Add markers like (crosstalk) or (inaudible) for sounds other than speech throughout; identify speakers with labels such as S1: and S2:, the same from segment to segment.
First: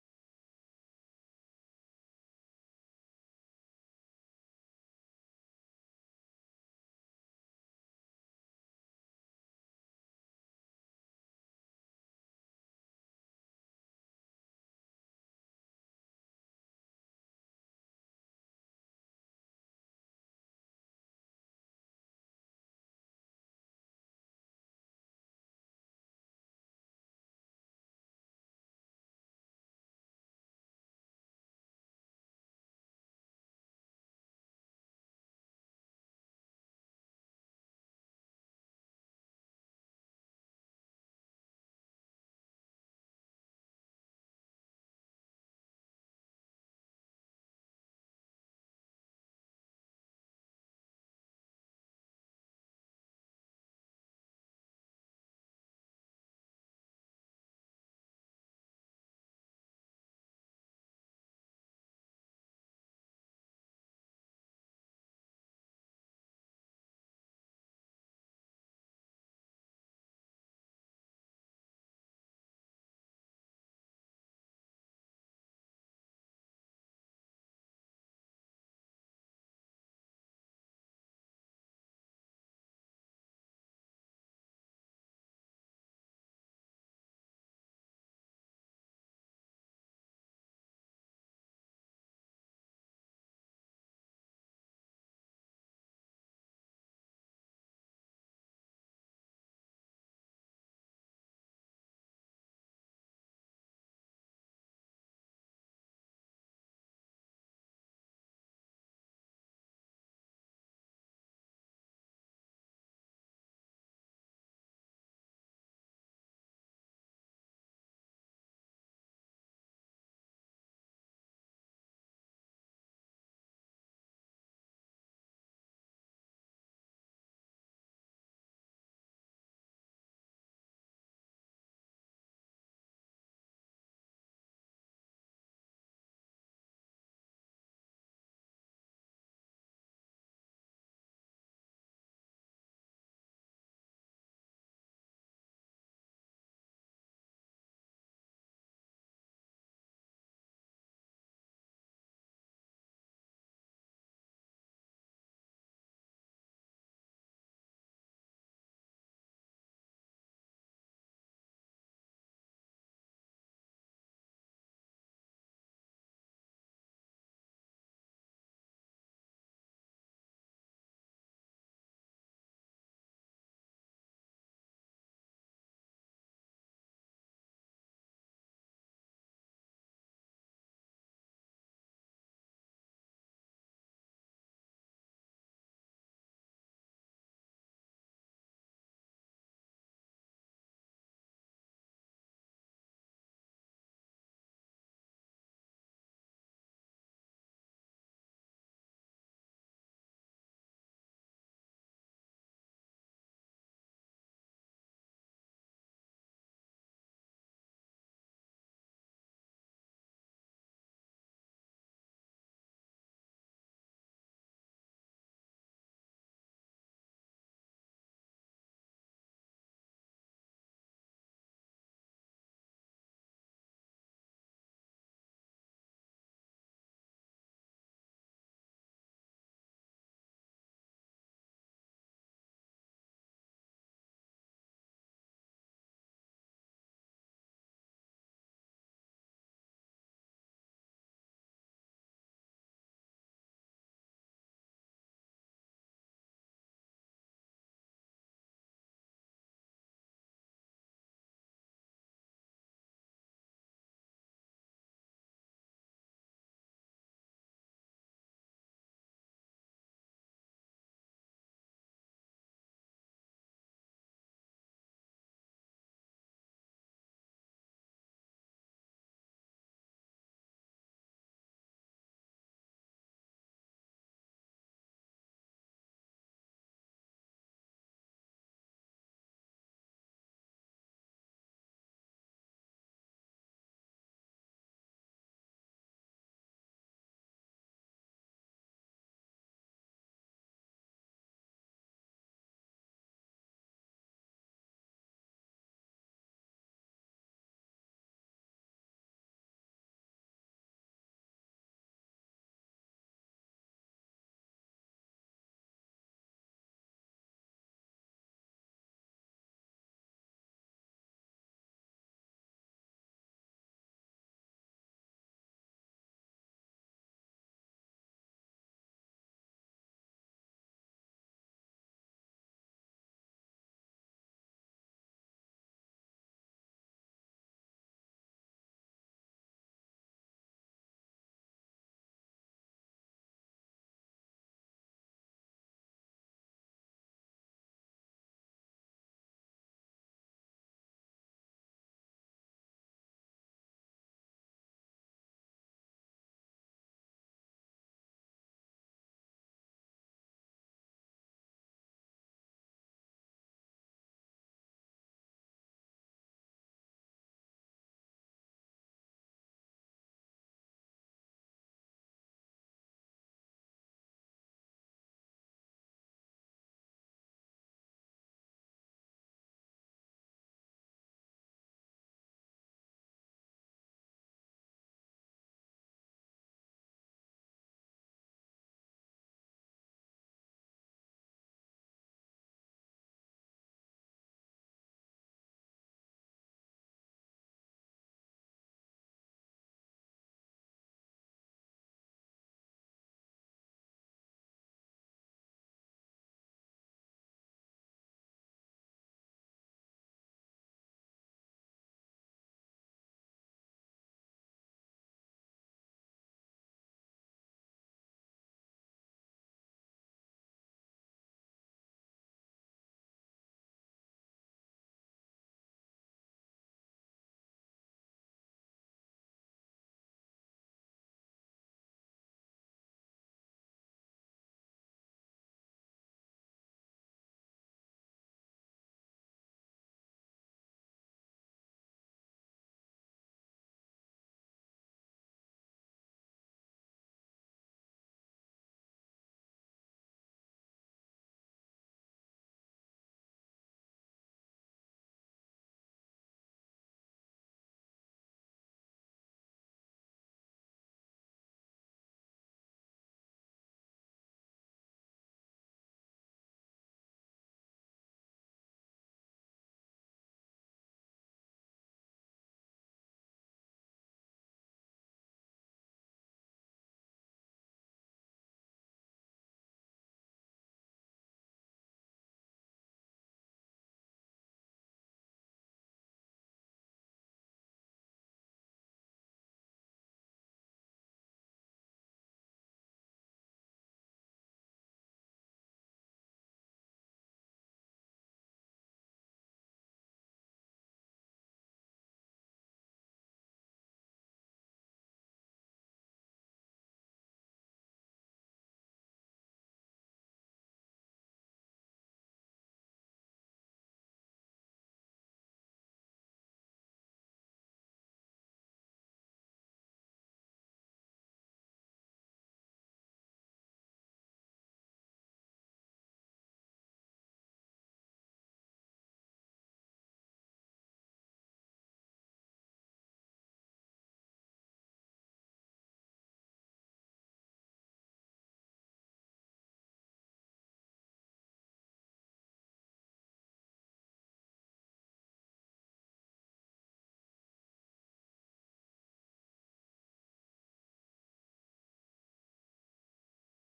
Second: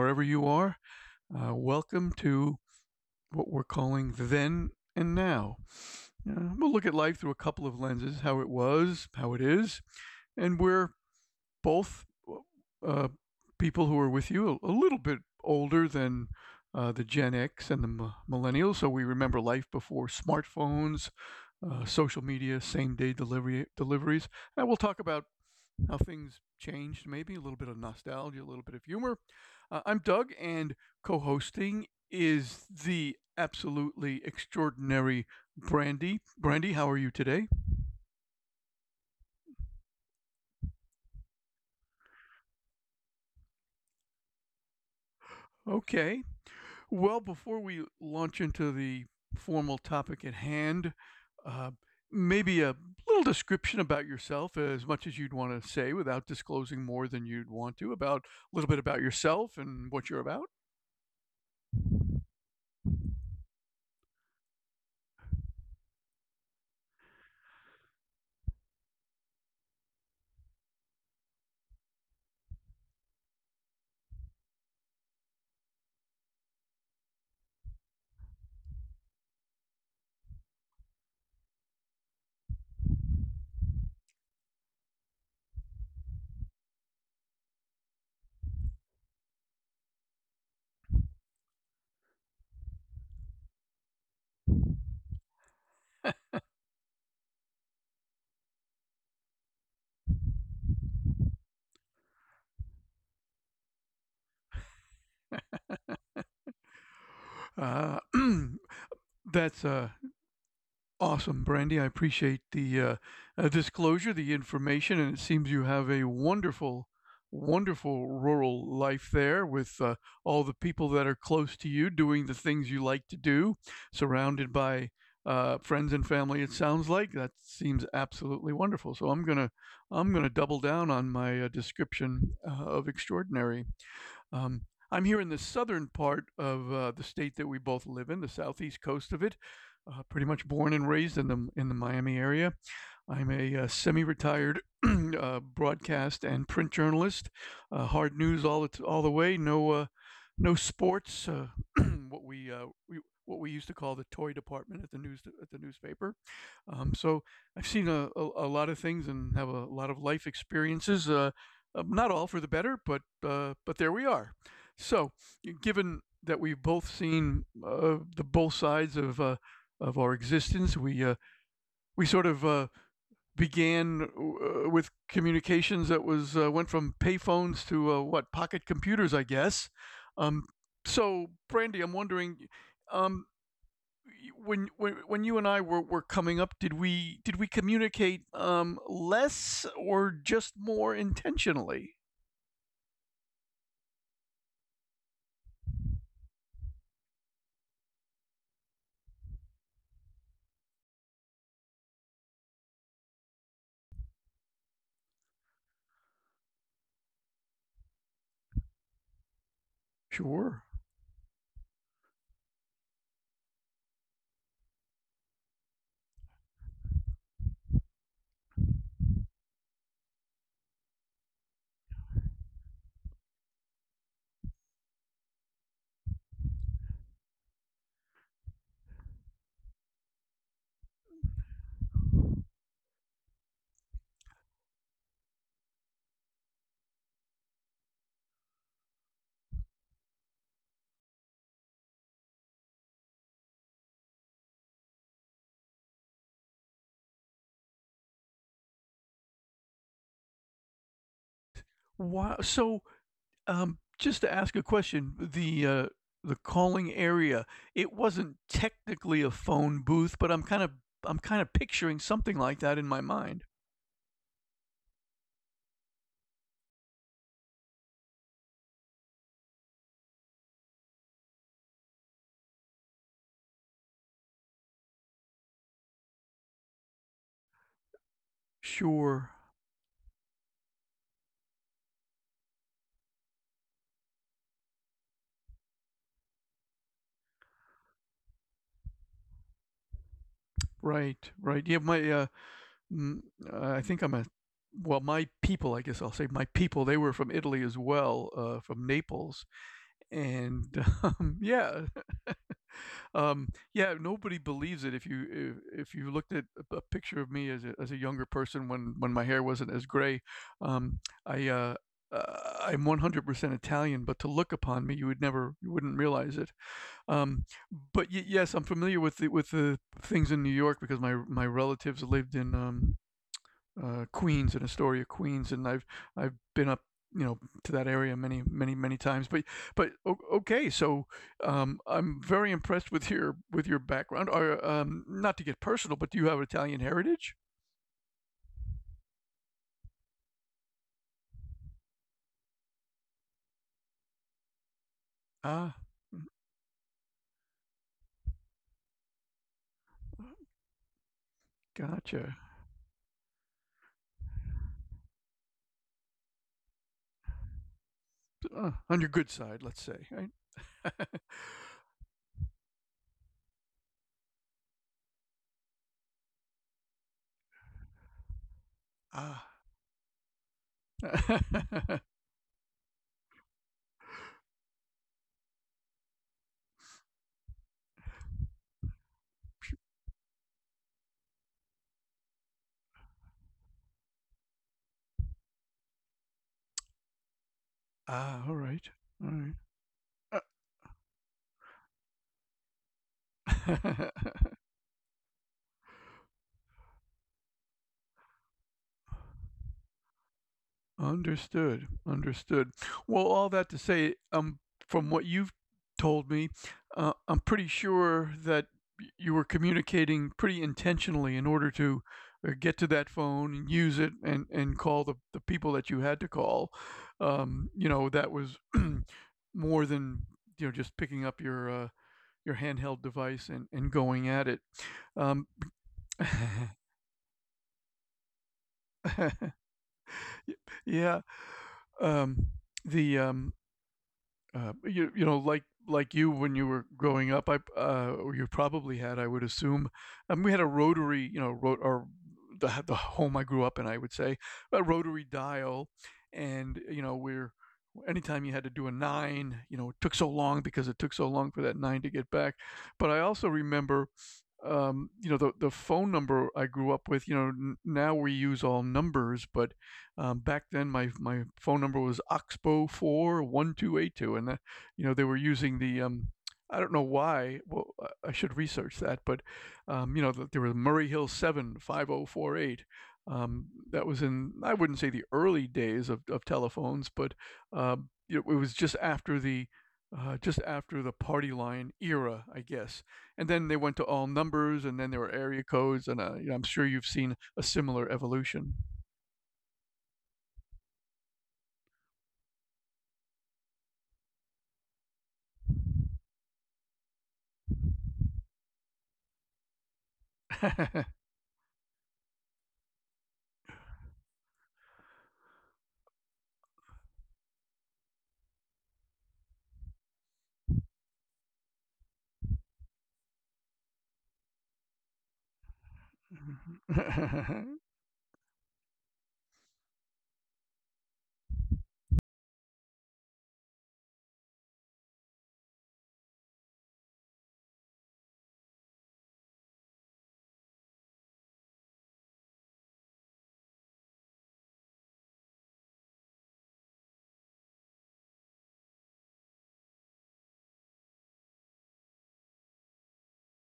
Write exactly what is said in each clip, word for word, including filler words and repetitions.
S1: wherever you are. Uh, welcome to what we're calling then and now. Uh, we'll look at life through a couple of lenses: how it was, how it is, and we're both uh, people who are with you a, a little bit older than uh, the Gen X and the m- millennials, so we remember life before smartphones, uh, social media, same day delivery deliveries. And we'll talk about how things changed, maybe a little bit of nostalgia, a little bit of humor. Uh, I'm Doug, and co hosting is the absolutely extraordinary Brandy. Brandy, how are you today? Okay. Well, before we launch into the formal topic at hand, uh, maybe a little description about yourself, as much as you'd want to say, without disclosing more than you'd want to, about a little bit about yourself and what you're about. Uh, (clears throat) that's uh, Awesome, Brandy. I appreciate the uh, uh, disclosure, the information, and it seems you have a wonderful, wonderful rural life there with uh, all the people that are close to you doing the things you like to do, surrounded by uh, friends and family. It sounds like that seems absolutely wonderful. So I'm gonna, I'm gonna double down on my uh, description uh, of extraordinary um, I'm here in the southern part of uh, the state that we both live in, the southeast coast of it. Uh, pretty much born and raised in the in the Miami area. I'm a uh, semi-retired (clears throat) uh, broadcast and print journalist. Uh, hard news all the all the way. No, uh, no sports. Uh, (clears throat) what we, uh, we what we used to call the toy department at the news at the newspaper. Um, so I've seen a, a, a lot of things and have a lot of life experiences. Uh, um, not all for the better, but uh, but there we are. So given that we've both seen uh, the both sides of uh, of our existence, we uh, we sort of uh, began uh, with communications that was uh, went from payphones to uh, what, pocket computers, I guess. Um, so, Brandy, I'm wondering, um, when when when you and I were, were coming up, did we did we communicate um, less or just more intentionally? Sure. Wow. So Um, just to ask a question, the, uh, the calling area, it wasn't technically a phone booth, but I'm kind of I'm kind of picturing something like that in my mind. Sure. Right. Right. Yeah. My. Uh, mm, uh, I think I'm a. Well, my people. I guess I'll say my people. They were from Italy as well, uh, from Naples, and (laughs) um, yeah. Um, yeah, nobody believes it. If you if, if you looked at a a picture of me as a, as a younger person when when my hair wasn't as gray, um, I uh, uh, I'm one hundred percent Italian, but to look upon me, you would never you wouldn't realize it. Um, but y- yes, I'm familiar with the with the things in New York because my my relatives lived in um, uh, Queens and Astoria, Queens, and I've I've been up, you know, to that area many, many, many times. But but okay. So um, I'm very impressed with your with your background. Or um, Not to get personal, but do you have Italian heritage? Ah, gotcha. Uh, on your good side, let's say. Right? Ah, (laughs) ah, all right, all right. (laughs) Understood, understood. Well, all that to say, um, from what you've told me, uh, I'm pretty sure that y- you were communicating pretty intentionally in order to uh, get to that phone and use it, and, and call the, the people that you had to call. Um, you know, that was (clears throat) more than, you know, just picking up your, uh, your handheld device, and, and going at it. Um, (laughs) yeah. Um, the, um, Uh, you you know, like like you, when you were growing up, I uh, or you probably had, I would assume. Um, we had a rotary, you know, ro- or the the home I grew up in, I would say, a rotary dial, and you know, we're anytime you had to do a nine, you know, it took so long because it took so long for that nine to get back. But I also remember, um, you know, the the phone number I grew up with. You know, n- now we use all numbers, but um, back then my my phone number was Oxbow four one two eight two, and that, you know, they were using the um, I don't know why. Well, I I should research that, but um, you know, th- there was Murray Hill seven five zero four eight. Um, that was in, I wouldn't say, the early days of, of telephones, but um, you know, it was just after the uh, just after the party line era, I guess, and then they went to all numbers, and then there were area codes, and uh, you know, i'm sure you've seen a similar evolution. (laughs) right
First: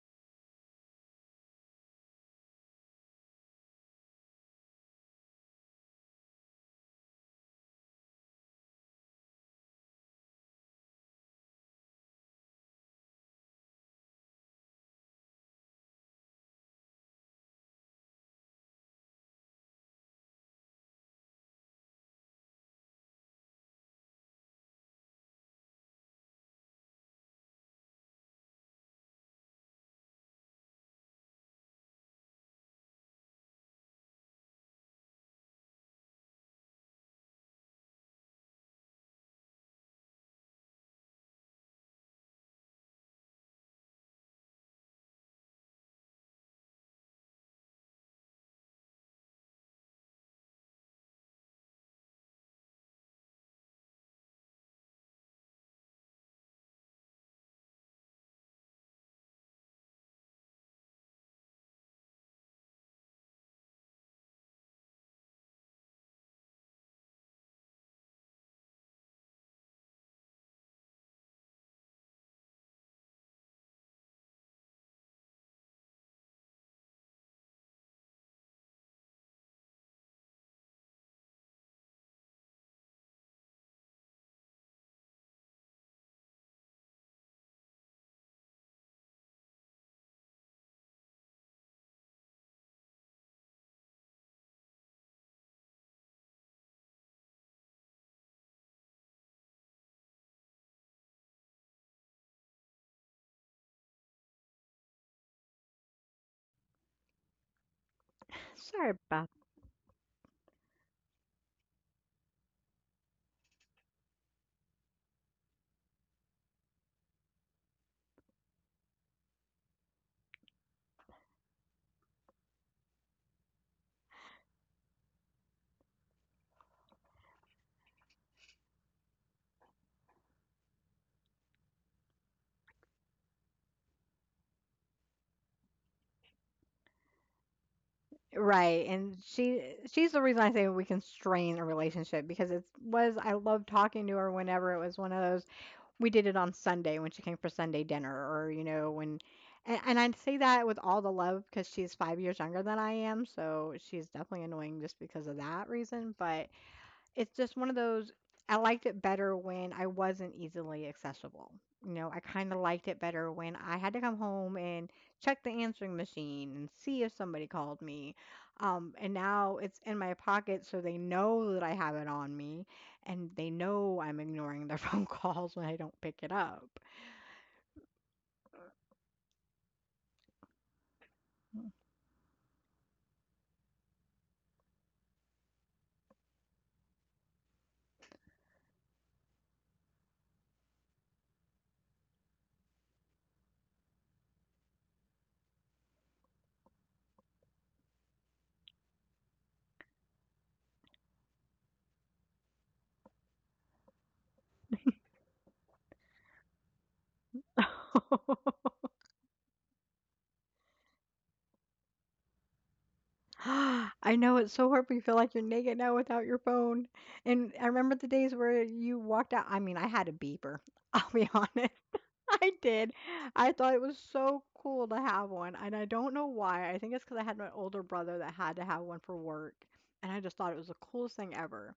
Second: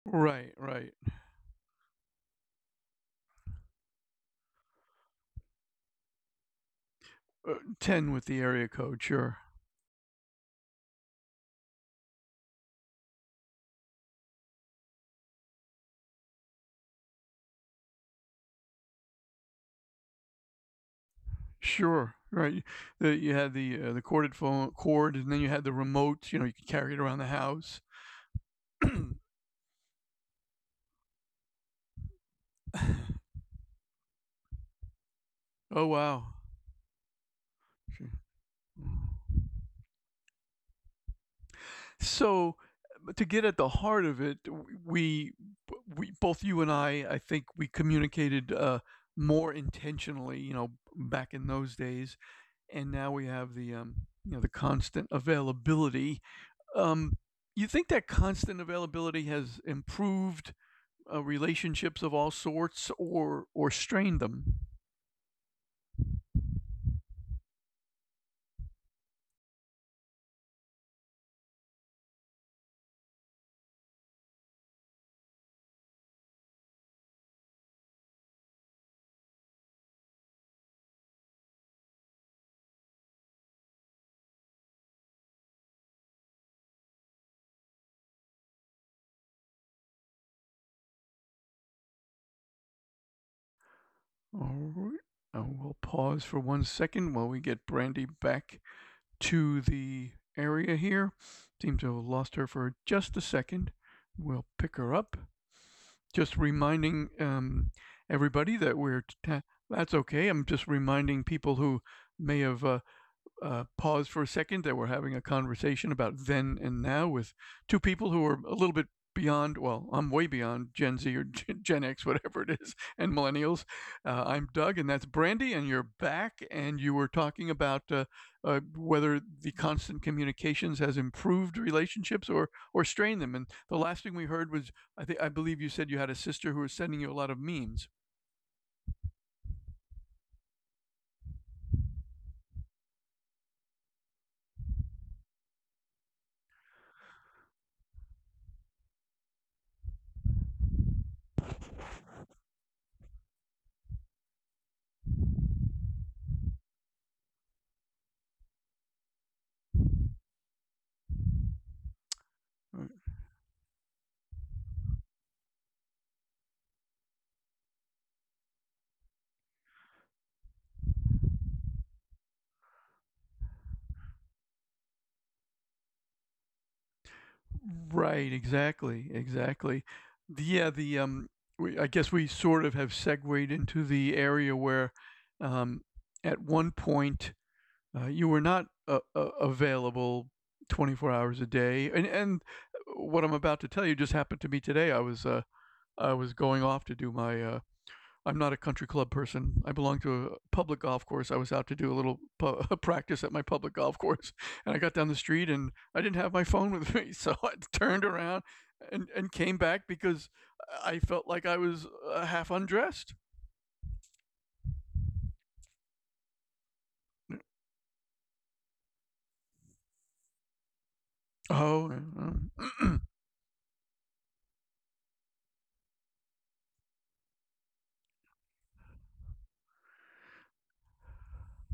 S1: right uh, ten with the area code. Sure, sure, right. The, you had the uh, the corded phone cord, and then you had the remote. You know, you could carry it around the house. (clears throat) Oh, wow. Sure. So uh, to get at the heart of it, we we both, you and i i think we communicated uh more intentionally, you know, back in those days. And now we have the, um, you know, the constant availability. Um, you think that constant availability has improved uh, relationships of all sorts, or or strained them? All right. Uh, we'll pause for one second while we get Brandy back to the area here. Seem to have lost her for just a second. We'll pick her up. Just reminding um, everybody that
S2: Sorry
S1: we're.
S2: about
S1: Ta- that's okay. I'm just reminding people who may have uh, uh, pause for a second, that we're having a conversation about then and now with two people who are a little bit beyond, well, I'm way beyond Gen Z or (laughs) Gen X, whatever it is, (laughs) and millennials. Uh, I'm Doug, and that's Brandy, and you're back, and you were talking about uh, uh, whether the constant communications has improved relationships or or strained them. And the last thing we heard was, I think, I believe you said, you had a sister who was sending you a lot of memes.
S2: right, and she she's the reason I say we can strain a relationship, because it was I loved talking to her whenever it was one of those. We did it on Sunday when she came for Sunday dinner, or you know, when and, and I say that with all the love because she's five years younger than I am, so she's definitely annoying just because of that reason. But it's just one of those. I liked it better when I wasn't easily accessible. You know, I kind of liked
S1: Right.
S2: it better when I had to come home and check the answering machine and see if somebody called me. Um, and now it's in my pocket, so they know that I have it on me, and they know I'm ignoring their (laughs) phone calls when I don't pick it up.
S1: Right, exactly, exactly. The- Yeah, the um, we, I guess we sort of have segued into the area where, um, at one point, uh, you were not uh, uh, available twenty-four hours a day, and and uh, what I'm about to tell you just happened to me today. I was uh, I was going off to do my, uh, I'm not a country club person. I belong to a public golf course. I was out to do a little pu- (laughs) practice at my public golf course, (laughs) and I got down the street and I didn't have my phone with (laughs) me, so I turned around
S2: (laughs)
S1: and and came back because I felt like I was uh, half undressed.
S2: (gasps) I know it's so hard, but you feel like you're naked now without your phone. And I remember the days where you walked out. I mean, I had a beeper. (laughs) I'll be honest.
S1: Oh,
S2: I
S1: um,
S2: did. I thought it was so cool to have one. And I don't know why. I think it's because I had my older brother that had to have one for work. And I just thought it was the coolest thing ever.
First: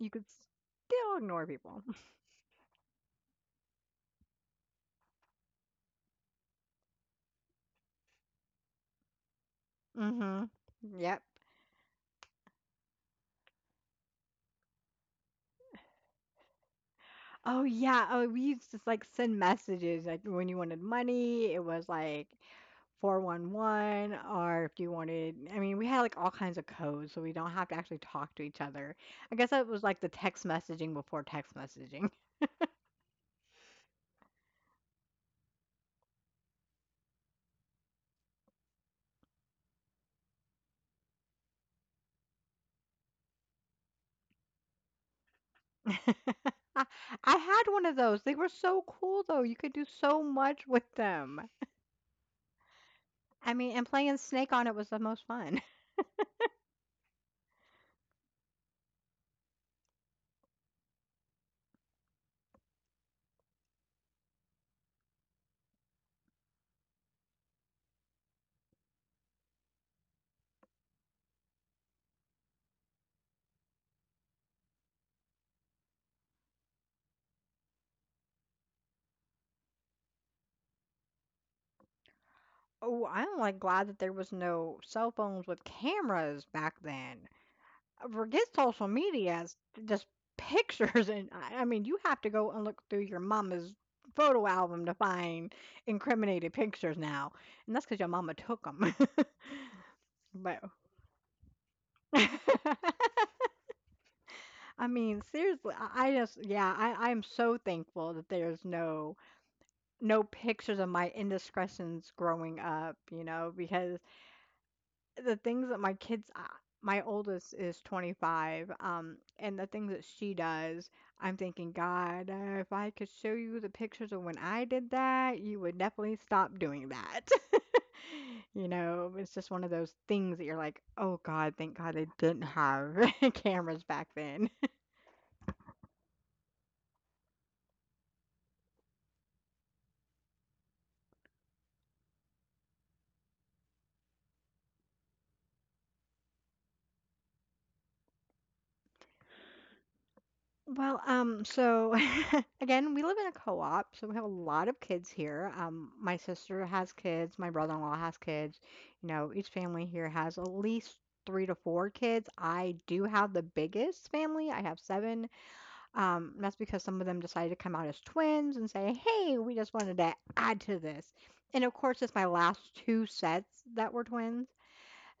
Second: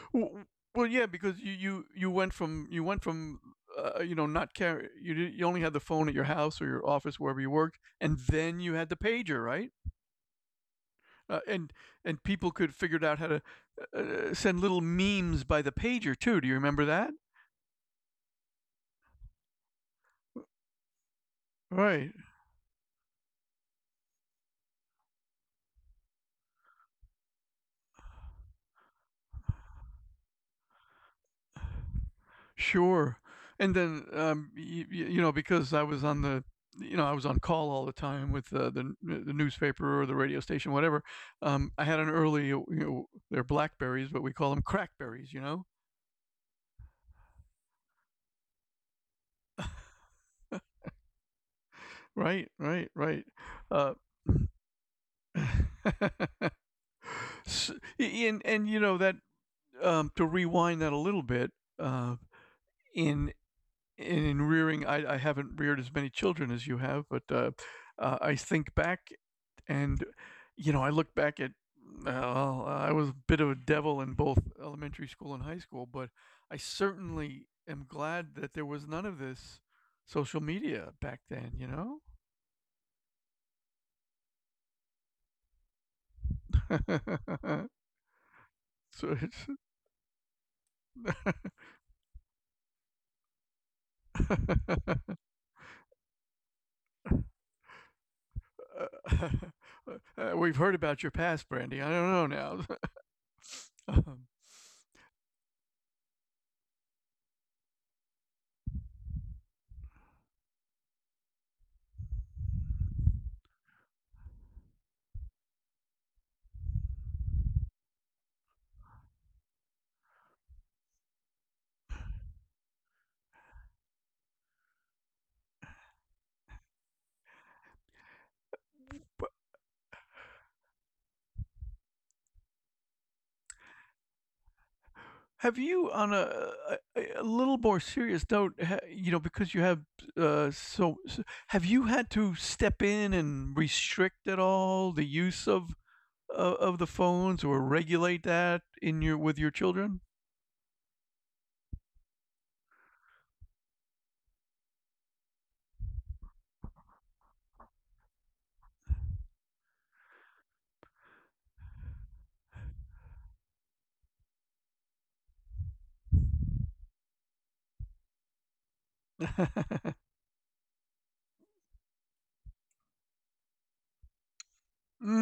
S2: You could
S1: well, yeah,
S2: still
S1: because
S2: ignore
S1: you
S2: people.
S1: you you went from, you went from uh, you know, not carry you you only had the phone at your house or your office, wherever you worked, and then you had the pager, right?
S2: (laughs) Hmm. Yep.
S1: uh, and and people could figure out how to uh, send little memes by the pager too. Do you remember that?
S2: Oh yeah. Oh, we used to like send messages like when you wanted money. It was
S1: Right.
S2: like four one one. Or if you wanted, I mean, we had like all kinds of codes so we don't have to actually talk to each other. I guess that was like the text messaging before text messaging.
S1: Sure. And then, um, you, you know, because I was on the you know I was on call all the time with uh, the the newspaper or the radio station, whatever. Um, I had an early, you know, they're blackberries but we call them crackberries. You know.
S2: (laughs) I, I had one of those. They were so cool though, you could do so much with them.
S1: Right. Right. Right.
S2: I mean, and
S1: Uh,
S2: playing snake on it was the most fun.
S1: (laughs) s- and and you know that um, to rewind that a little bit, uh, in in, in rearing, I, I haven't reared as many children as you have, but uh, uh, I think back, and, you know, I look back at, well, I was a bit of a devil in both elementary school and high school, but I certainly am glad that there was none of this social media back then, you know?
S2: (laughs) Oh, I'm like glad that there was no cell phones with cameras back then.
S1: (laughs)
S2: Forget social
S1: so it's.
S2: medias, just pictures. And I I mean, you have to go and look through your mama's photo album to
S1: (laughs)
S2: find incriminated pictures now. And that's because your mama took them.
S1: Uh, We've
S2: (laughs) But
S1: heard about your past, Brandy. I don't know
S2: (laughs)
S1: now. (laughs) um,
S2: I mean, seriously, I I just, yeah, I, I'm so thankful that there's no no pictures of my indiscretions growing up, you know, because the things that my kids uh, my oldest is twenty-five, um, and the things that she does, I'm thinking, god, uh, if I could show you the pictures of when I did that, you would definitely stop doing that. (laughs) You know, it's just one of those things that you're like, oh god, thank god they didn't have (laughs) cameras back then.
S1: Have you, on a a a little more serious note, ha you know, because you have, uh, so so have you had to step in and restrict at all the use of o of the phones, or regulate that in your with your children?
S2: Well, um so (laughs) again, we live in a co-op, so we have a lot of kids here. Um, my sister has kids, my brother-in-law has kids. You know, each family here has at least three to four kids. I do have the biggest family. I have seven. Um, that's because some of them decided to come out as twins and say, "Hey,
S1: (laughs)
S2: we just wanted to add to this." And of course, it's my last two sets that were twins.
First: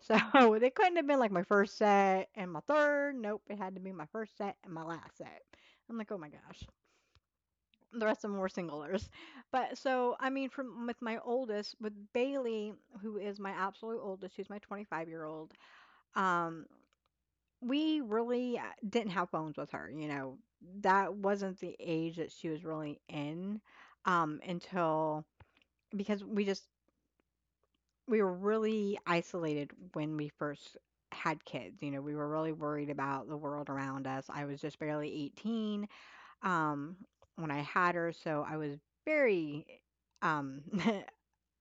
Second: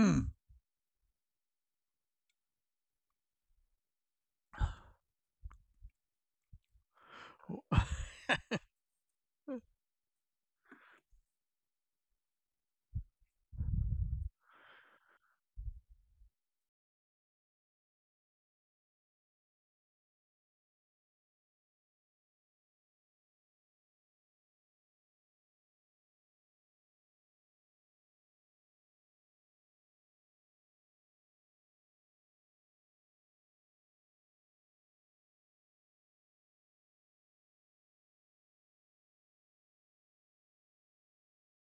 S2: So (laughs) they couldn't have been like my first set and my third. Nope, it had to be my first set and my last set. I'm like, oh my gosh, the rest of them were singlers. But so, I mean, from with my oldest, with Bailey, who is my absolute oldest, who's my twenty-five year old, um, we really uh, didn't have phones with her. You know, that wasn't the age that she was really in um, until because we just we were really isolated when we first had kids. You know, we were really worried about the world around us. I was just barely eighteen, um, when I had her, so I was very um (laughs)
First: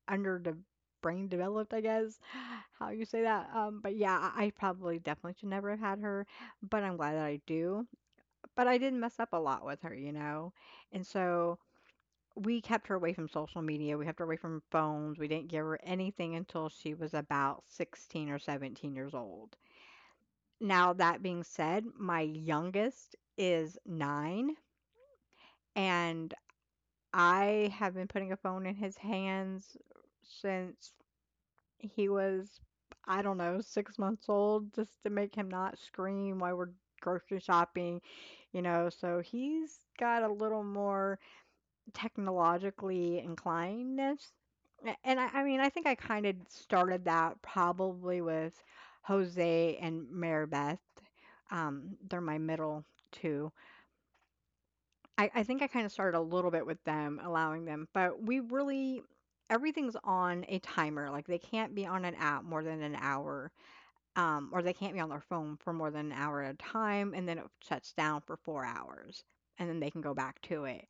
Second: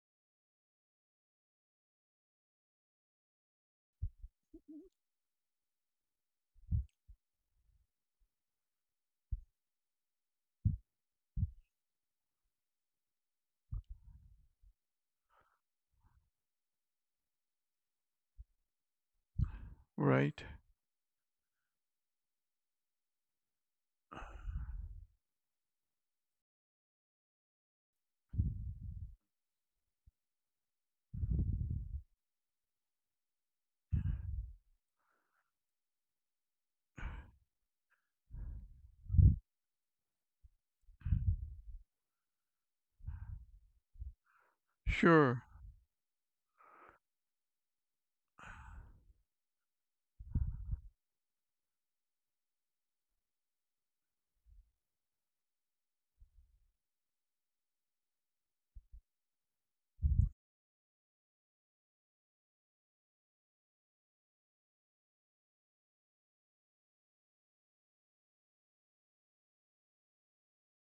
S2: under the brain developed, I guess, (sighs) how you say that. Um, but yeah, I I probably definitely should never have had her, but I'm glad that I do. But I did mess up a lot with her, you know, and so we kept her away from social media. We kept her away from phones. We didn't give her anything until she was about sixteen or seventeen years old.
S1: Right.
S2: Now, that being said, my youngest is nine. And I have been putting a phone in his hands since he was, I don't know, six months old, just to make him not scream while we're grocery shopping, you know. So he's got a little more technologically inclinedness. A- And I,
S1: Sure.
S2: I mean, I think I kind of started that probably with Jose and Maribeth. Um, they're my middle two. I I think I kinda started a little bit with them, allowing them, but we really, everything's on a timer, like, they can't be on an app more than an hour, um, or they can't be on their phone for more than an hour at a time, and then it shuts down for four hours, and then they can go back to it.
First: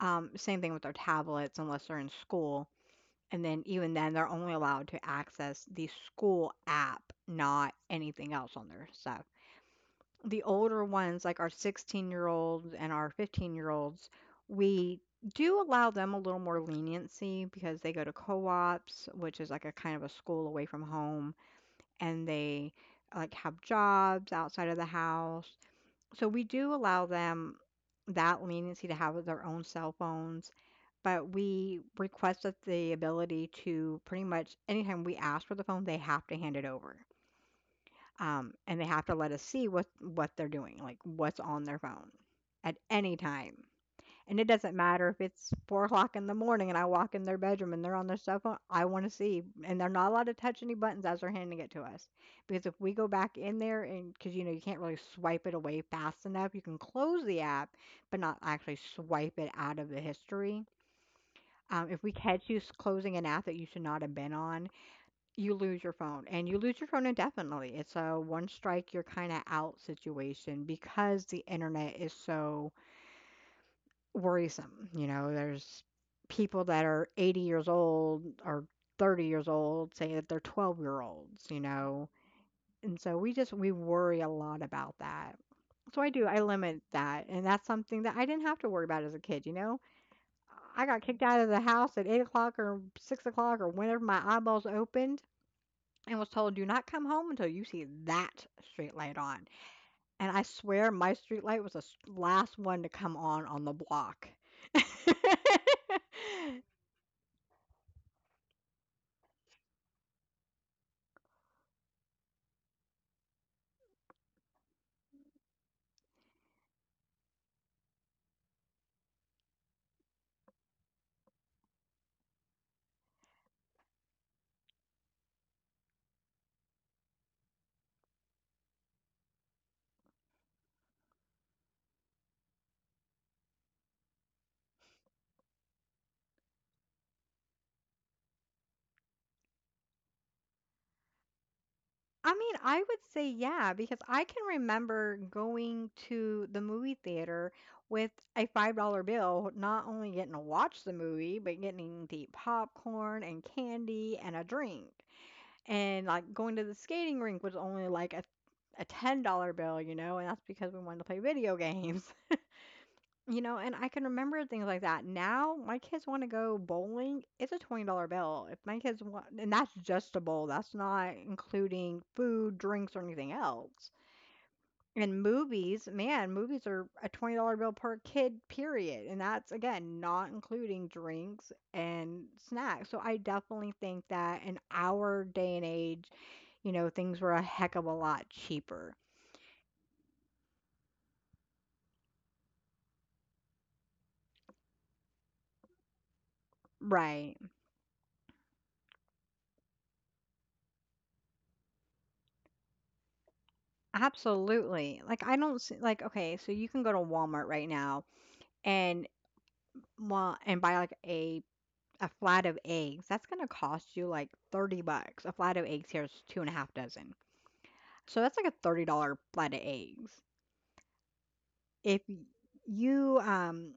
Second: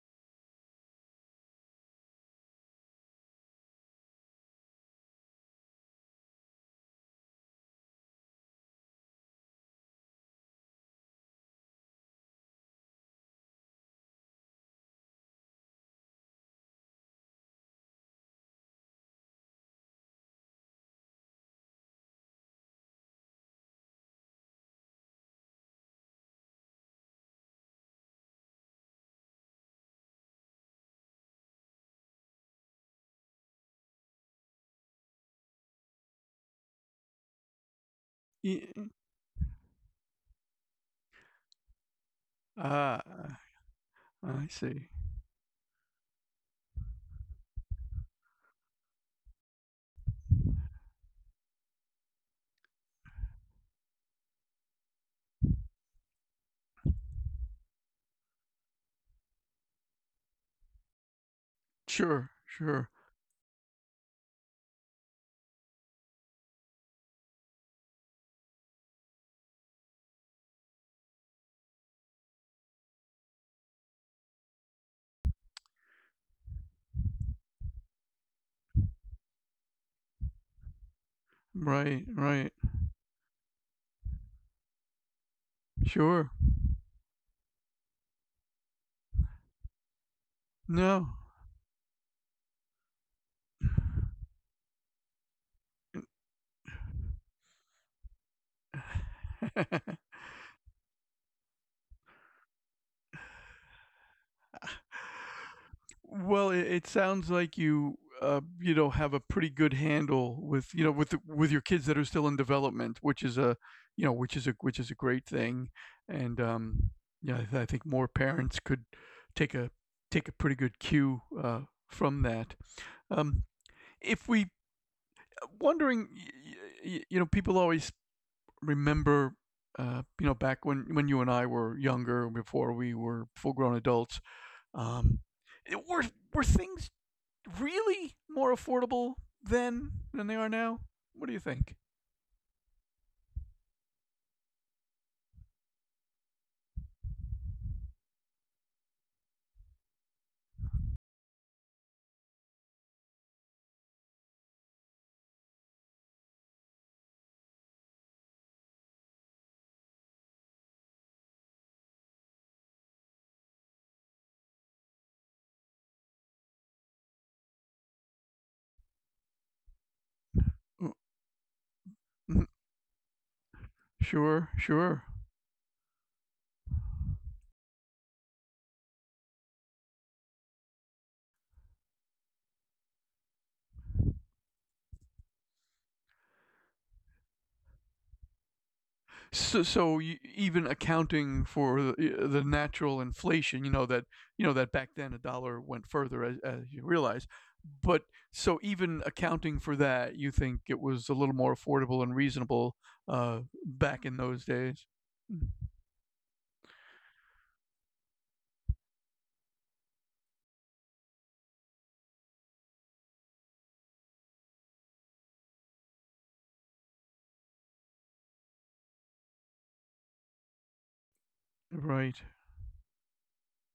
S2: Um, same thing with their tablets unless they're in school, and then even then, they're only allowed to access the school app, not anything else on their stuff. The older ones, like our sixteen-year-olds and our fifteen-year-olds, we do allow them a little more leniency because they go to co-ops, which is like a kind of a school away from home, and they like have jobs outside of the house. So we do allow them that leniency to have their own cell phones, but we request that the ability to pretty much anytime we ask for the phone, they have to hand it over, um,
S1: Ye
S2: and they have to let us see what what they're doing, like what's on their phone at
S1: ah,
S2: any time. And it
S1: I
S2: doesn't
S1: see.
S2: matter if it's four o'clock in the morning and I walk in their bedroom and they're on their cell phone. I want to see, and they're not allowed to touch any buttons as they're handing it to us, because if we go back in there, and because you know, you can't really swipe it away fast enough, you can close the app, but not actually swipe it out of the history. Um, if we
S1: Sure,
S2: catch you s-
S1: sure.
S2: closing an app that you should not have been on, you lose your phone and you lose your phone indefinitely. It's a one strike, you're kind of out situation, because the internet is so worrisome. You know, there's people that are eighty years old or thirty years old say that they're twelve year olds, you know.
S1: Right, right.
S2: And so we just we worry a lot about that. So I do,
S1: Sure.
S2: I limit that. And that's something that I didn't have to worry about as a kid, you know. I got
S1: No.
S2: kicked out of the house at eight o'clock or six o'clock or whenever my eyeballs opened and was told, "Do not come home until you see that street light on."
S1: (laughs)
S2: And I swear my street light was the s- last one to come on on the block. (laughs)
S1: Well, it, it sounds like you uh, you know have a pretty good handle with you know with the- with your kids that are still in development, which is a you know which is a which is a great thing, and um, yeah, I, th- I think more parents could take a take a pretty good cue uh, from that. Um, if we uh, wondering, y- y- you know, people always remember. Uh, you know, back when when you and I were younger, before we were full grown adults, um, were were things really more affordable then than they are now? What do you think?
S2: I mean, I would say yeah, because I can remember going to the movie theater with a five dollars bill, not only getting to watch the movie, but getting to eat popcorn and candy and a drink. And like going to the skating rink was only like a a ten dollars bill, you know, and that's because we wanted to play video (laughs) games. You know, and I can remember things like that. Now, my kids wanna go bowling, it's a twenty dollars bill. If my kids want, and that's just a bowl, that's not including
S1: Mm.
S2: food, drinks, or anything else.
S1: Sure, sure.
S2: And movies, man, movies are a twenty dollars bill per kid, period, and that's, again, not including drinks and snacks. So, I definitely think that in our day and age, you know, things were a heck of a lot cheaper.
S1: So, so y- even accounting for the, the natural inflation, you know that you know that back then a dollar went further, as, as you realize.
S2: Right.
S1: But so even accounting for that, you think it was a little more affordable and reasonable uh, back in those days.
S2: Absolutely. Like I
S1: Mm.
S2: don't see, like, okay, so you can go to Walmart right now and well and buy like a a flat of eggs. That's gonna cost you like thirty bucks. A flat of eggs here is two and a half dozen. So that's like a thirty dollars flat of eggs. If
S1: Right?
S2: y- you um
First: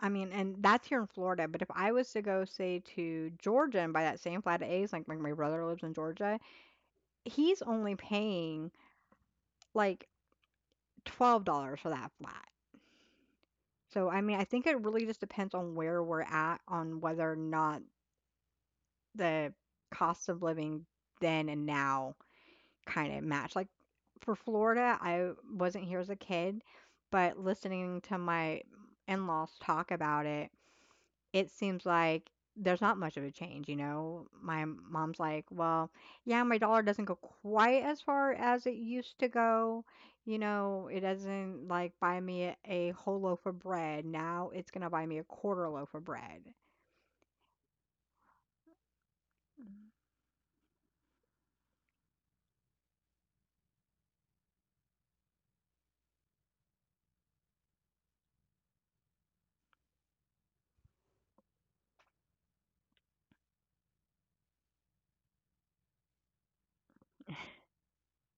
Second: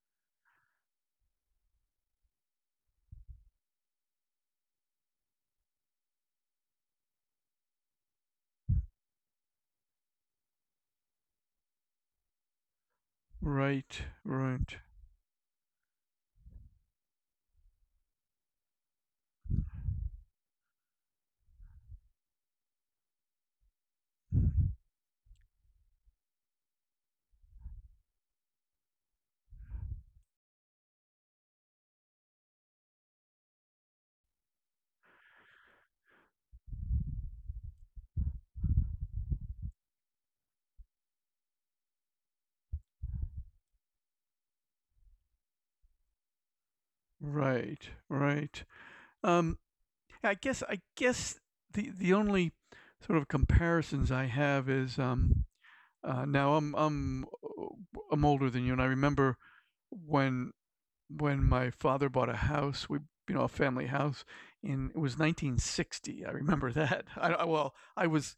S2: I mean, and that's here in Florida, but if I was to go say to Georgia and buy that same flat of eggs, like my, my brother lives in Georgia, he's only paying like twelve dollars for that flat.
S1: Right,
S2: So, I mean, I think
S1: right.
S2: it really just depends on where we're at, on whether or not the cost of living then and now kind of match. Like for Florida, I wasn't here as a kid, but listening to my in-laws talk about it, it seems like there's not much of a change, you know? My mom's like, well, yeah, my dollar doesn't go quite as far as it used to go. You know, it doesn't like buy me a, a whole loaf of bread. Now it's going to buy me a quarter loaf of bread.
S1: Right, right. Um,
S2: Mhm.
S1: I guess I guess the the only sort of comparisons I have is um, uh, now I'm I'm uh, I'm older than you, and I remember when when my father bought a house, we you know a family house, and it was nineteen sixty. I remember (laughs) that. I, I well, I was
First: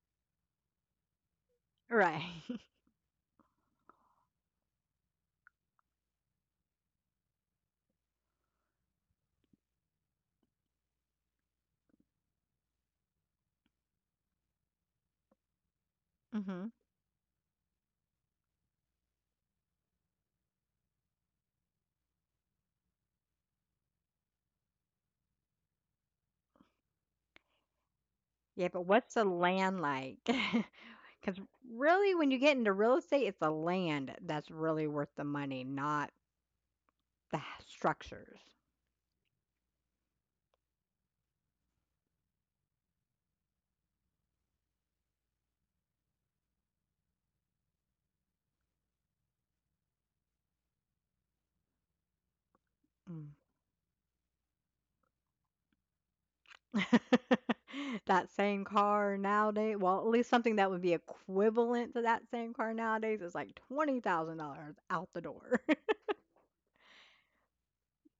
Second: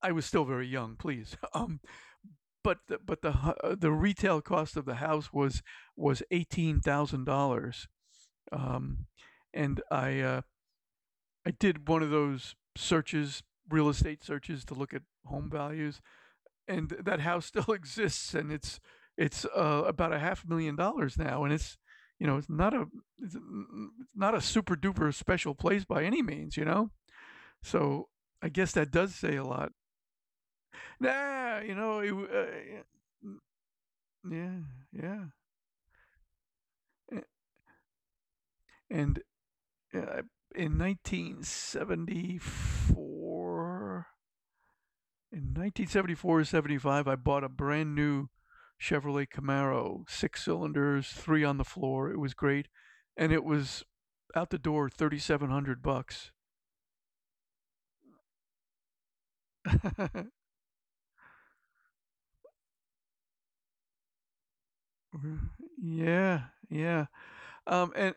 S1: I was still very young. Please, (laughs)
S2: Right.
S1: but the, but the hu- uh, the retail cost of the house was was eighteen thousand dollars, um, and I uh, I did one of those searches, real estate searches, to look at home values,
S2: (laughs) Hmm.
S1: and that house (laughs) still exists, and it's it's uh, about a half a million dollars now, and it's you know it's not a it's not a super duper special place by any means, you know. So I
S2: Yeah,
S1: guess
S2: but
S1: that
S2: what's
S1: does
S2: the
S1: say a lot.
S2: land like? (laughs) Because
S1: Nah, you know, it,
S2: really, when you get into real estate,
S1: uh,
S2: it's the land that's
S1: yeah,
S2: really worth the
S1: yeah.
S2: money, not the h- structures.
S1: And uh, in nineteen seventy-four, in nineteen seventy-four or seventy-five, I bought a brand new Chevrolet Camaro, six cylinders, three on the floor. It was great, and
S2: Mm.
S1: it was out the door thirty-seven hundred bucks.
S2: (laughs) That same car nowadays, well, at least
S1: (laughs)
S2: something that would be equivalent to that same car nowadays is like twenty thousand dollars out the door. (laughs)
S1: Yeah, yeah. Um, and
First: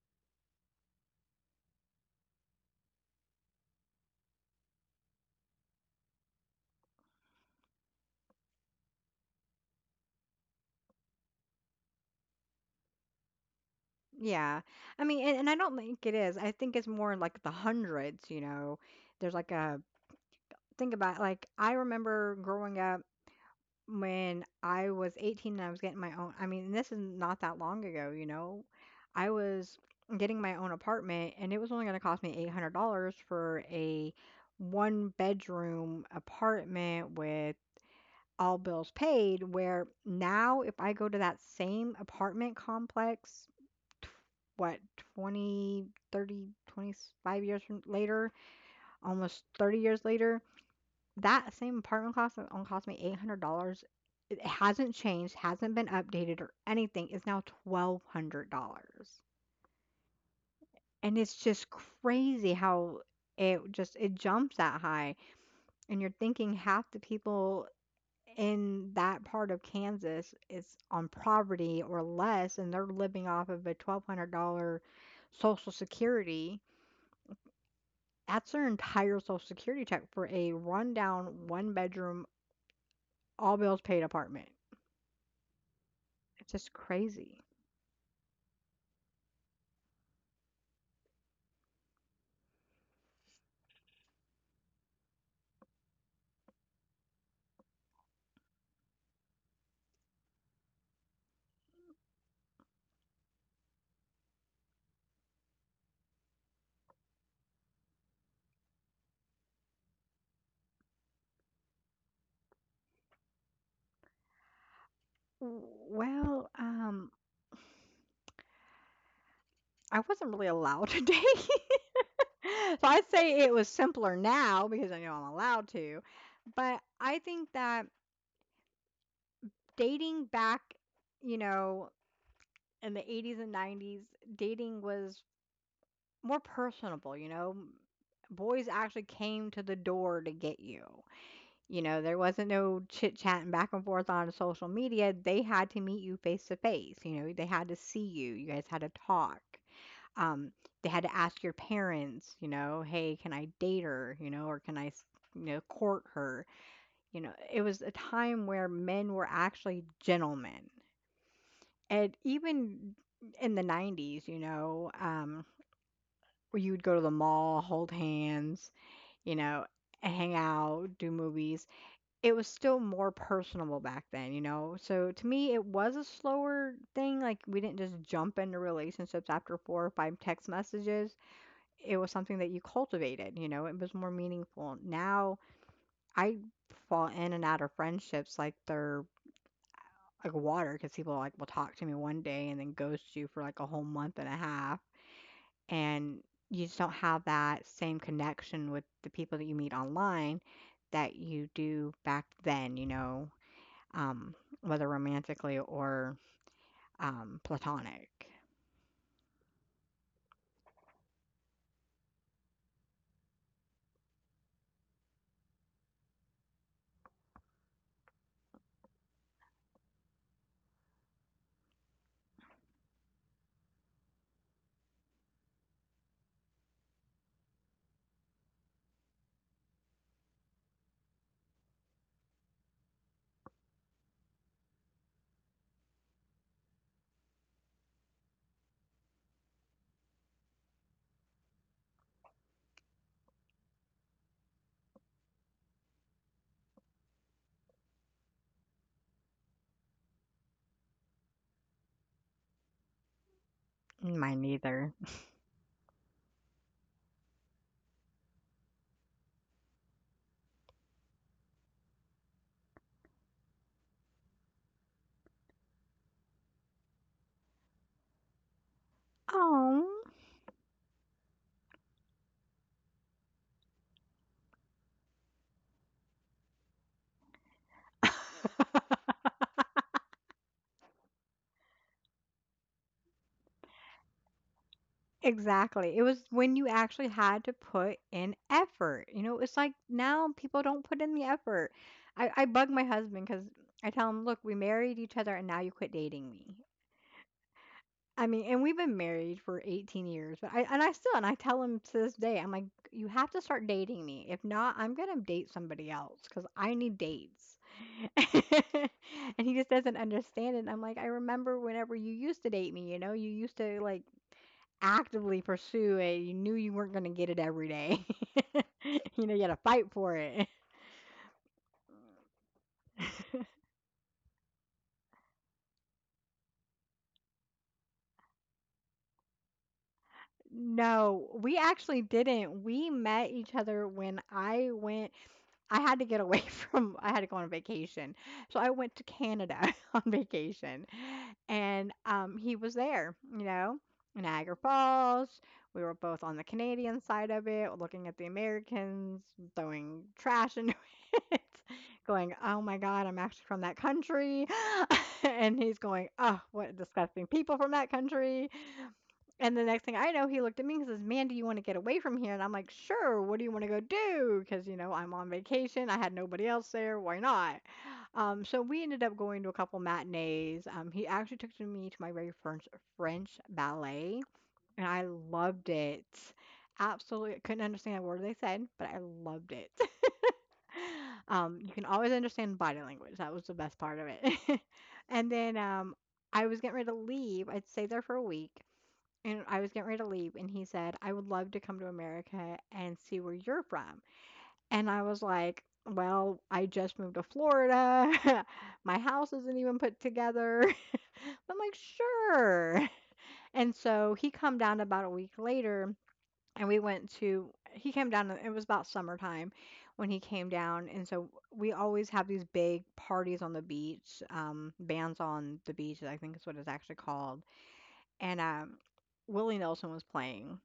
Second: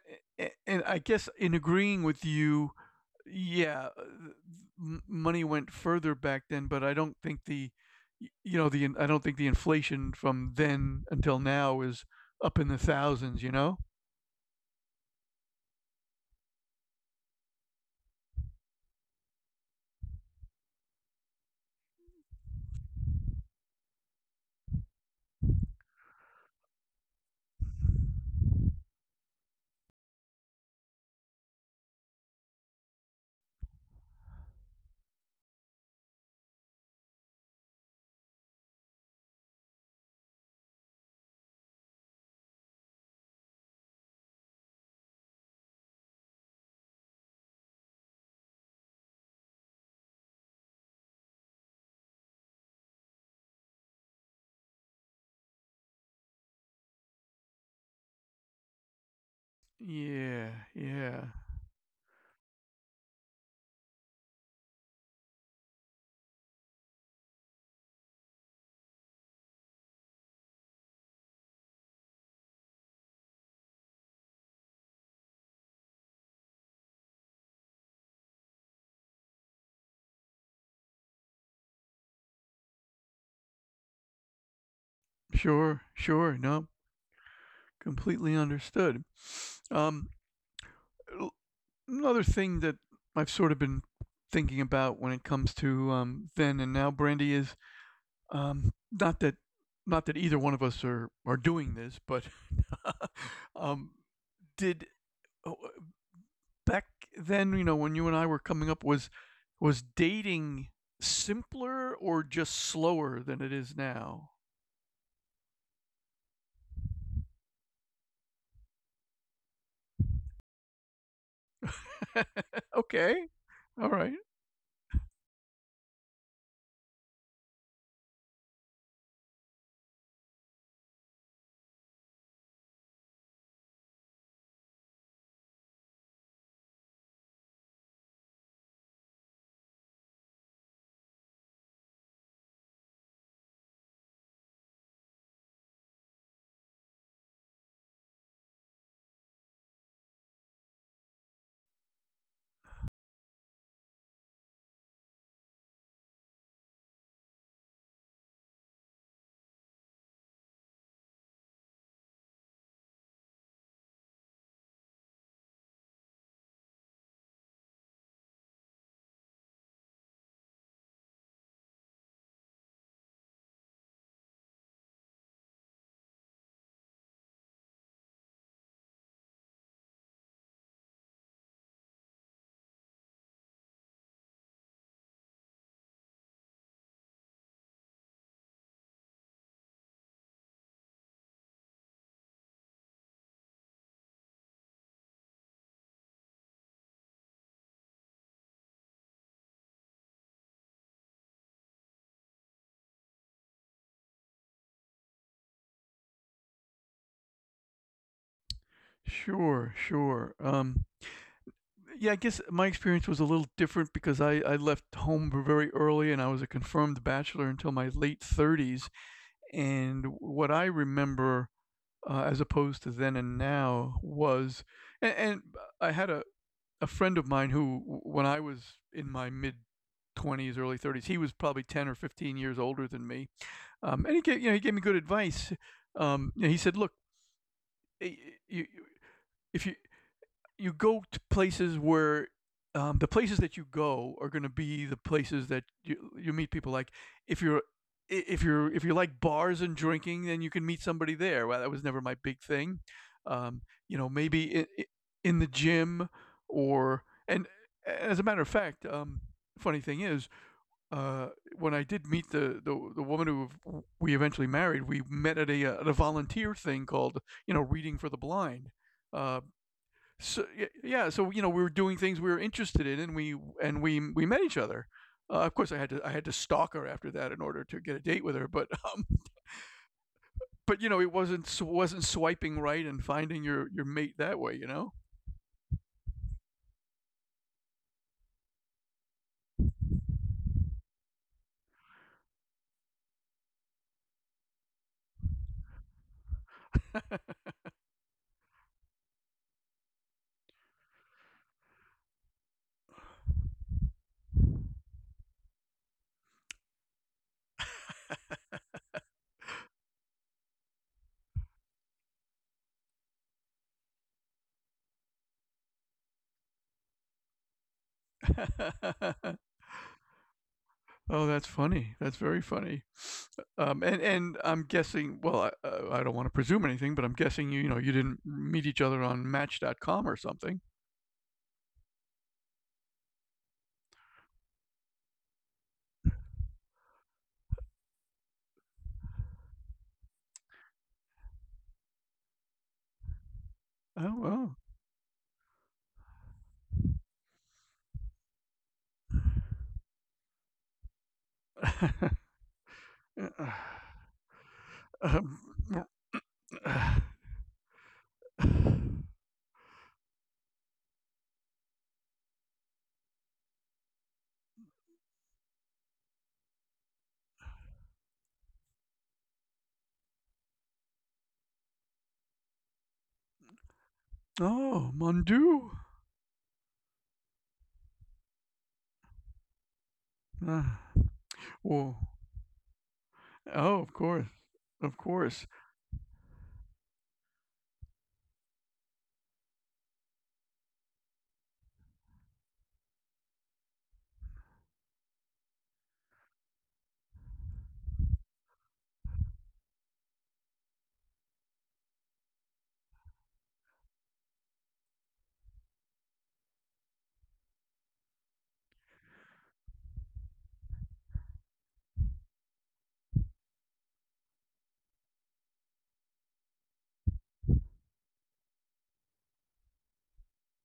S1: and I guess in agreeing with you yeah, uh, m- money went further back then, but I don't think the y- you know the in- I don't think the inflation from then until now is up in the thousands, you know?
S2: Yeah. I mean, and, and I don't think it is. I think it's more in like the hundreds, you know. There's like a think about it, like I remember growing up. When I was eighteen and I was getting my own, I mean, this is not that long ago, you know. I was getting my own apartment and it was only going to cost me eight hundred dollars for a one bedroom apartment with all bills paid, where now if I go to that same apartment complex, tw- what, 20, 30, twenty-five years from later, almost thirty years later, that same apartment cost, only cost me eight hundred dollars, it hasn't changed, hasn't been updated or anything, is now twelve hundred dollars.
S1: Yeah,
S2: And
S1: yeah.
S2: it's just crazy how it just it jumps that high. And you're thinking half the people in that part of Kansas is on poverty or less, and they're living off of a twelve hundred dollars Social Security. That's their entire Social Security check for a rundown, one bedroom, all bills paid apartment.
S1: Sure, sure.
S2: It's
S1: No,
S2: just crazy.
S1: completely understood. Um, l- another thing that I've sort of been thinking about when it comes to um, then and now, Brandy, is um, not that not that either one of us are are doing this, but (laughs) um, did oh, uh, back then, you know, when you and I were coming up, was was dating simpler or just slower than it is now?
S2: Well, um, I wasn't really allowed to date. (laughs)
S1: (laughs)
S2: So I'd
S1: Okay,
S2: say it was
S1: all right,
S2: simpler now because I know I'm allowed to. But I think that dating back, you know, in the eighties and nineties, dating was more personable, you know. Boys actually came to the door to get you. You know, there wasn't no chit chatting back and forth on social media. They had to meet you face to face. You know, they had to see you. You guys had to talk. Um, they had to ask your parents, you know, "Hey, can I date her?" You know, or "Can I s you know, court her?" You know, it was a time where men were actually gentlemen. And even in the nineties, you know, um, where you would go to the mall, hold hands, you know, and hang out, do movies. It was still more personable back then, you know? So to me, it was a slower thing, like, we didn't just jump into relationships after four or five text messages. It was something that you cultivated, you know, it was more meaningful. Now I fall in and out of friendships like they're like water because people like will talk to me one day and then ghost you for like a whole month and a half. And you just don't have that same connection with the people that you meet online that you do back then, you know, um, whether romantically or um, platonic.
S1: sure, sure. Um, yeah, I guess my experience was a little different because I I left home very early and I was a confirmed bachelor until my late thirties. And what I remember, uh, as opposed to then and now, was and, and I had a, a friend of mine who, when I was in my mid twenties, early thirties, he was probably ten or fifteen years older than me, um, and he gave you know he gave me good advice. Um, you know, he said, "Look, eh, you- if you you go to places where um, the places that you go are going to be the places that you you meet people. Like if you're if you're if you like bars and drinking, then you can meet somebody there. Well, that was never my big thing. Um, you know,
S2: Mine
S1: maybe in,
S2: neither.
S1: in the gym or and as a matter of fact, um, funny thing is, uh, when I did meet the, the the woman who we eventually married, we met at a uh, at a volunteer thing called you know reading for the blind. Uh,
S2: Oh.
S1: so y- yeah, so you know, we were doing things we were interested in, and we and we we met each other. Uh, of course, I had to I had to stalk her after that in order to get a date with her. But (laughs) um,
S2: (laughs)
S1: but you know, it wasn't wasn't swiping right and finding your your mate that way. You know.
S2: Exactly. It was when you actually had to put in effort. You know, it's like now people don't put in the effort. I, I bug my husband because I tell him, look, we married each other and now you quit dating me. I mean, and we've been married for eighteen years, but I, and I still, and I tell him to this day, I'm like, you have to start dating me. If not, I'm going to date somebody else because I need dates. (laughs) And he just doesn't understand it. I'm like, I remember whenever you used to date me, you know, you used to like actively pursue it, you knew you weren't gonna get it every day. (laughs) You know, you
S1: (laughs)
S2: had to fight for it.
S1: Oh, that's funny. That's very funny. Um, and and I'm guessing. Well, I, uh, I don't want to presume anything, but I'm guessing you you know you didn't meet each other on Match dot com or something.
S2: No, we actually didn't. We met each other when I went, I had to get away (laughs) from, I had to go on vacation. So I went to Canada (laughs) on vacation. And um he was there, you know,
S1: Oh
S2: in
S1: well.
S2: Niagara Falls. We were both on the Canadian side of it, looking at the Americans throwing trash into (laughs) it, going, "Oh my God, I'm
S1: Uh,
S2: actually
S1: (sighs)
S2: from that country." (laughs)
S1: Um,
S2: And he's going, "Oh, what
S1: uh,
S2: disgusting people from that country." And the next thing I know, he looked at me and says, "Man, do you want to get away from here?" And I'm like, "Sure. What do you want to go do?" Because you know I'm on vacation. I had nobody else there. Why not? Um, so we ended up going to a couple matinees. Um, he actually took to me to my very first French ballet, and
S1: oh,
S2: I
S1: mon dieu.
S2: loved it. Absolutely, couldn't understand a word they said, but I loved it.
S1: Ah,
S2: (laughs) Um, you can
S1: well,
S2: always understand body language. That was the best
S1: oh, of
S2: part of
S1: course,
S2: it.
S1: of
S2: (laughs) And
S1: course.
S2: then um, I was getting ready to leave. I'd stayed there for a week and I was getting ready to leave, and he said, I would love to come to America and see where you're from. And I was like, well, I just moved to Florida. (laughs) My house isn't even put together. (laughs) I'm like, sure. (laughs) And so he come down about a week later, and we went to, he came down, it was about summertime when he came down. And so we always have these big parties on the beach, um, bands on the beach, I think is what it's actually called. And um, Willie Nelson was playing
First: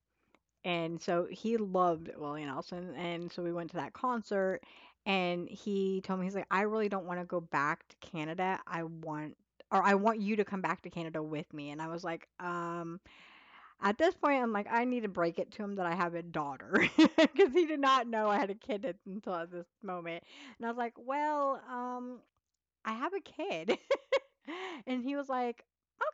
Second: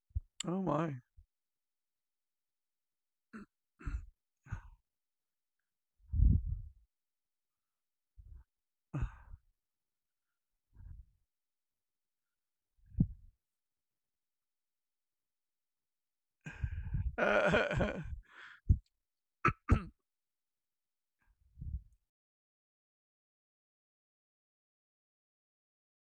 S1: Oh my.
S2: and so he loved Willie Nelson. And so we went to that concert and he told me, he's like, I really don't want to go back to Canada. I want, or I want you to come back to Canada with me. And I was like, um, at this point, I'm like, I need to break it to him that I have a daughter (laughs) because he did not know I had a kid at- until at this moment. And I was like, well, um, I have a kid. (laughs) And he was like,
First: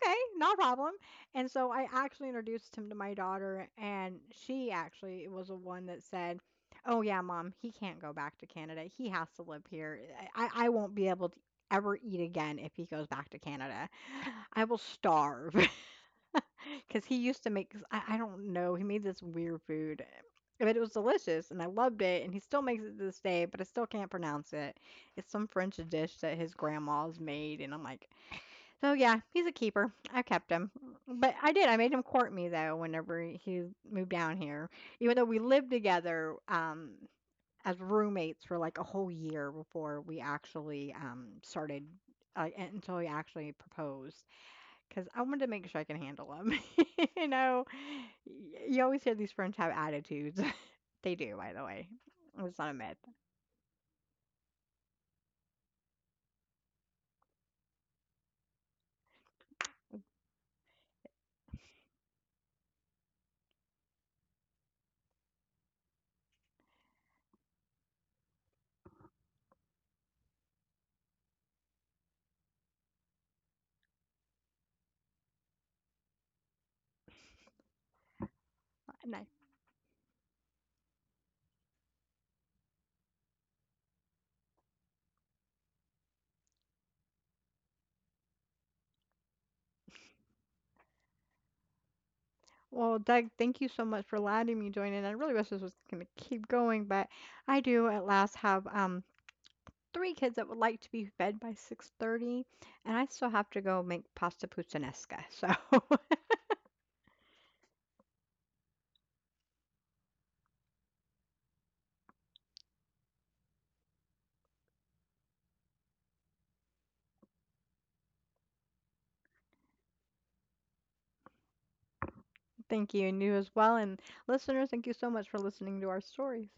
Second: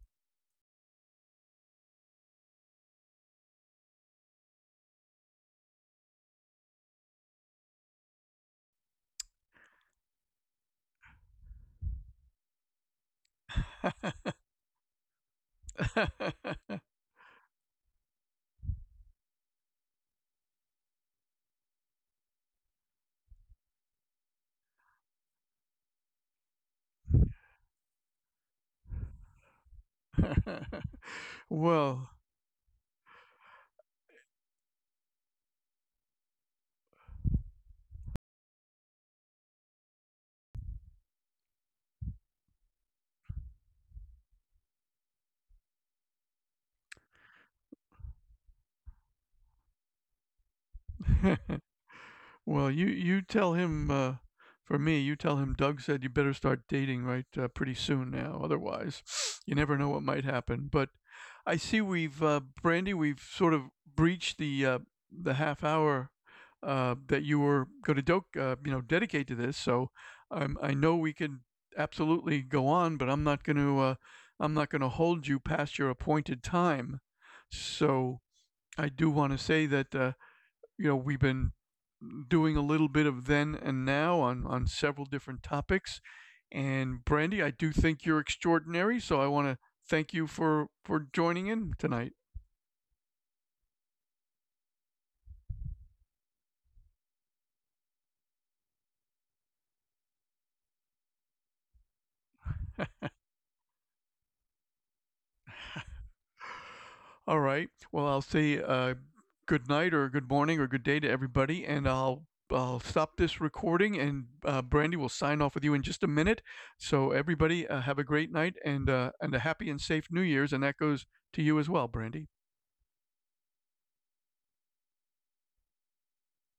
S2: okay, no problem. And so I actually introduced him to my daughter, and she actually was the one that said, oh, yeah, Mom, he can't go back to Canada. He has to live here. I, I won't be able to ever eat again if he goes back to Canada. I will starve. (laughs) Because he used to make, I, I don't know, he made this weird food. But it was delicious and I loved it. And he still makes it to this day, but I still can't pronounce it. It's some French dish that his grandma's made. And I'm like, so yeah, he's a keeper. I kept him. But
S1: (laughs)
S2: I did. I made him
S1: Well,
S2: court me though whenever he moved down here. Even though we lived together um as roommates for like a whole year before we actually um started uh, until he actually proposed, cuz I wanted to make sure I can handle him. (laughs) You know, y- you always hear these friends have attitudes. (laughs) They do,
S1: (laughs)
S2: by the way. It's not
S1: well,
S2: a
S1: you
S2: myth.
S1: you tell him uh, for me. You tell him Doug said you better start dating right uh, pretty soon now. Otherwise, (sniffs) you never know what might happen. But I see we've uh, Brandy. We've sort of breached the uh, the half hour uh, that you were going to do- uh, you know dedicate to this. So um, I know we can absolutely go on, but I'm not going to uh, I'm not going to hold you past your appointed time. So I do want to say that. Uh, you know we've been doing a little bit of then and now on on several different topics and brandy I do think you're extraordinary so I want to thank you for for joining in tonight
S2: Well, Doug, thank you so much for letting me join in. I really wish this was going to keep going, but I do at last have um three kids that would like to be fed by six thirty, and I still have to go make pasta puttanesca. So, (laughs)
S1: all right well I'll say uh, good night or good morning or good day to everybody and i'll I'll stop this recording and uh, Brandy will sign off with you in just a minute. So, everybody, uh, have a great night and, uh, and a happy and safe New Year's. And that goes to you as well, Brandy.
S2: thank you, and you as well, and listeners, thank you so much for listening to our stories.